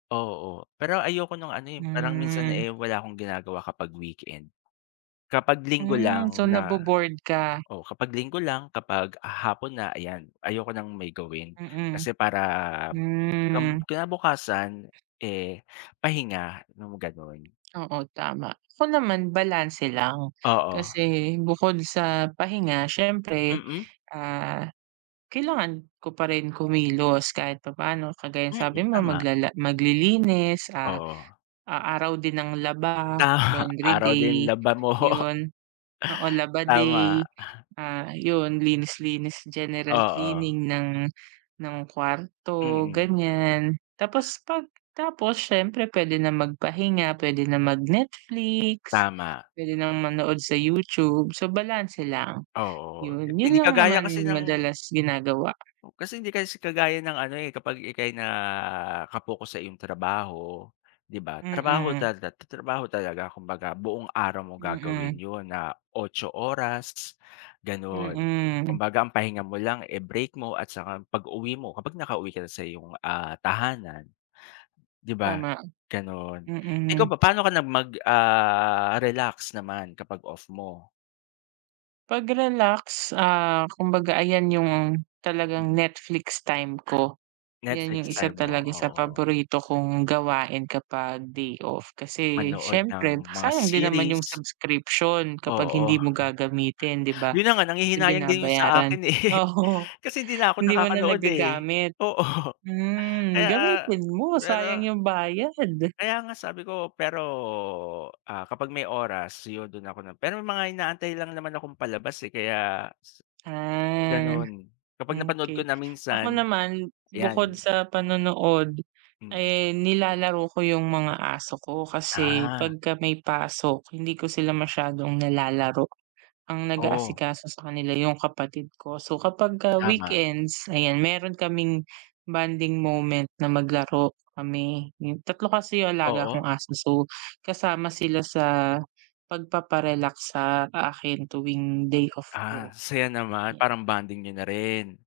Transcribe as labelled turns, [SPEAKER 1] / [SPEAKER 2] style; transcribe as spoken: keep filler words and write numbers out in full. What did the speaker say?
[SPEAKER 1] Oo, pero ayoko nung ano, eh, parang minsan,
[SPEAKER 2] Hmm.
[SPEAKER 1] eh, wala akong ginagawa kapag weekend, kapag linggo
[SPEAKER 2] Hmm, so
[SPEAKER 1] lang
[SPEAKER 2] na
[SPEAKER 1] na
[SPEAKER 2] bo-bored ka?
[SPEAKER 1] o kapag linggo lang kapag hapon na, ayan ayoko ng may gawin
[SPEAKER 2] Mm,
[SPEAKER 1] kasi para kab
[SPEAKER 2] hmm.
[SPEAKER 1] kinabukasan, eh, pahinga nung gano'n.
[SPEAKER 2] Oo, tama. Ako naman balanse lang,
[SPEAKER 1] Oo.
[SPEAKER 2] kasi bukod sa pahinga siyempre,
[SPEAKER 1] Mm.
[SPEAKER 2] ah, kailangan ko pa rin kumilos kahit papaano kagaya ng
[SPEAKER 1] Mm,
[SPEAKER 2] sabi mo
[SPEAKER 1] tama.
[SPEAKER 2] maglala maglilinis ah,
[SPEAKER 1] Oo.
[SPEAKER 2] a araw din ng laba,
[SPEAKER 1] Tama
[SPEAKER 2] laundry
[SPEAKER 1] araw din
[SPEAKER 2] day,
[SPEAKER 1] laba mo.
[SPEAKER 2] 'yun. Oo, laba
[SPEAKER 1] Tama,
[SPEAKER 2] day,
[SPEAKER 1] aha.
[SPEAKER 2] ah, 'yun linis, linis general
[SPEAKER 1] Oo.
[SPEAKER 2] cleaning ng ng kwarto
[SPEAKER 1] Mm.
[SPEAKER 2] ganyan. Tapos 'pag tapos siyempre puwede na magpahinga, puwede na mag-Netflix,
[SPEAKER 1] Tama.
[SPEAKER 2] puwede nang manood sa YouTube, so balanse lang,
[SPEAKER 1] Oo,
[SPEAKER 2] 'yun, 'yun
[SPEAKER 1] hindi
[SPEAKER 2] lang
[SPEAKER 1] kagaya
[SPEAKER 2] naman
[SPEAKER 1] kasi ng
[SPEAKER 2] madalas ginagawa.
[SPEAKER 1] Kasi, hindi kasi kagaya ng ano, eh, kapag ika'y naka-focus sa iyong trabaho di ba, trabaho
[SPEAKER 2] Mm.
[SPEAKER 1] tata trabaho talaga kumbaga buong araw mo gagawin
[SPEAKER 2] Mm.
[SPEAKER 1] 'yon na otso oras gano'n.
[SPEAKER 2] Mm.
[SPEAKER 1] Kumbaga ang pahinga mo lang, eh, break mo at saka pag-uwi mo kapag nakauwi ka na sa iyong ah, tahanan di ba,
[SPEAKER 2] Tama,
[SPEAKER 1] gano'n. Ikaw
[SPEAKER 2] mm.
[SPEAKER 1] ba, paano ka na mag ah, relax naman kapag off mo?
[SPEAKER 2] Pag-relax, ah, kumbaga ayan 'yung talagang
[SPEAKER 1] Mm.
[SPEAKER 2] Netflix time ko, 'yan 'yung
[SPEAKER 1] Netflix time
[SPEAKER 2] isa
[SPEAKER 1] mo,
[SPEAKER 2] talaga sa
[SPEAKER 1] oo.
[SPEAKER 2] paborito kong gawain kapag day off, kasi
[SPEAKER 1] Manood
[SPEAKER 2] siyempre
[SPEAKER 1] ng mga
[SPEAKER 2] sayang din naman
[SPEAKER 1] series.
[SPEAKER 2] 'yung subscription kapag
[SPEAKER 1] Oo,
[SPEAKER 2] hindi mo gagamitin di ba?
[SPEAKER 1] 'yun na nga,
[SPEAKER 2] Kasi
[SPEAKER 1] nanghihinayang din 'yung sa
[SPEAKER 2] binabayaran
[SPEAKER 1] akin eh,
[SPEAKER 2] oo.
[SPEAKER 1] kasi 'di na ako
[SPEAKER 2] Hindi mo na
[SPEAKER 1] nakakanood eh,
[SPEAKER 2] nagagamit?
[SPEAKER 1] oo,
[SPEAKER 2] Hmm,
[SPEAKER 1] kaya
[SPEAKER 2] gamitin mo sayang
[SPEAKER 1] pero
[SPEAKER 2] 'yung bayad.
[SPEAKER 1] kaya nga sabi ko pero, ah, kapag may oras 'yun do'n ako na pero mga inaantay lang naman akong palabas, eh, kaya
[SPEAKER 2] Ah,
[SPEAKER 1] gano'n kapag napanood ko
[SPEAKER 2] okey.
[SPEAKER 1] na
[SPEAKER 2] Ako
[SPEAKER 1] minsan
[SPEAKER 2] naman, bukod
[SPEAKER 1] 'yan.
[SPEAKER 2] sa panonood
[SPEAKER 1] Mm.
[SPEAKER 2] ay nilalaro ko 'yung mga aso ko kasi
[SPEAKER 1] Ah.
[SPEAKER 2] pagka may pasok hindi ko sila masyadong nilalaro, ang
[SPEAKER 1] Oh.
[SPEAKER 2] nag-aasikaso sa kanila 'yung kapatid ko, so kapagka
[SPEAKER 1] Tama.
[SPEAKER 2] weekends ayan meron kaming bonding moment na maglaro kami. Tatlo kasi 'yung alaga
[SPEAKER 1] Oo.
[SPEAKER 2] kong aso so kasama sila sa pagpapa-relax sa akin tuwing day off
[SPEAKER 1] Ah,
[SPEAKER 2] ko,
[SPEAKER 1] saya naman
[SPEAKER 2] 'yan.
[SPEAKER 1] parang bonding niyo na rin.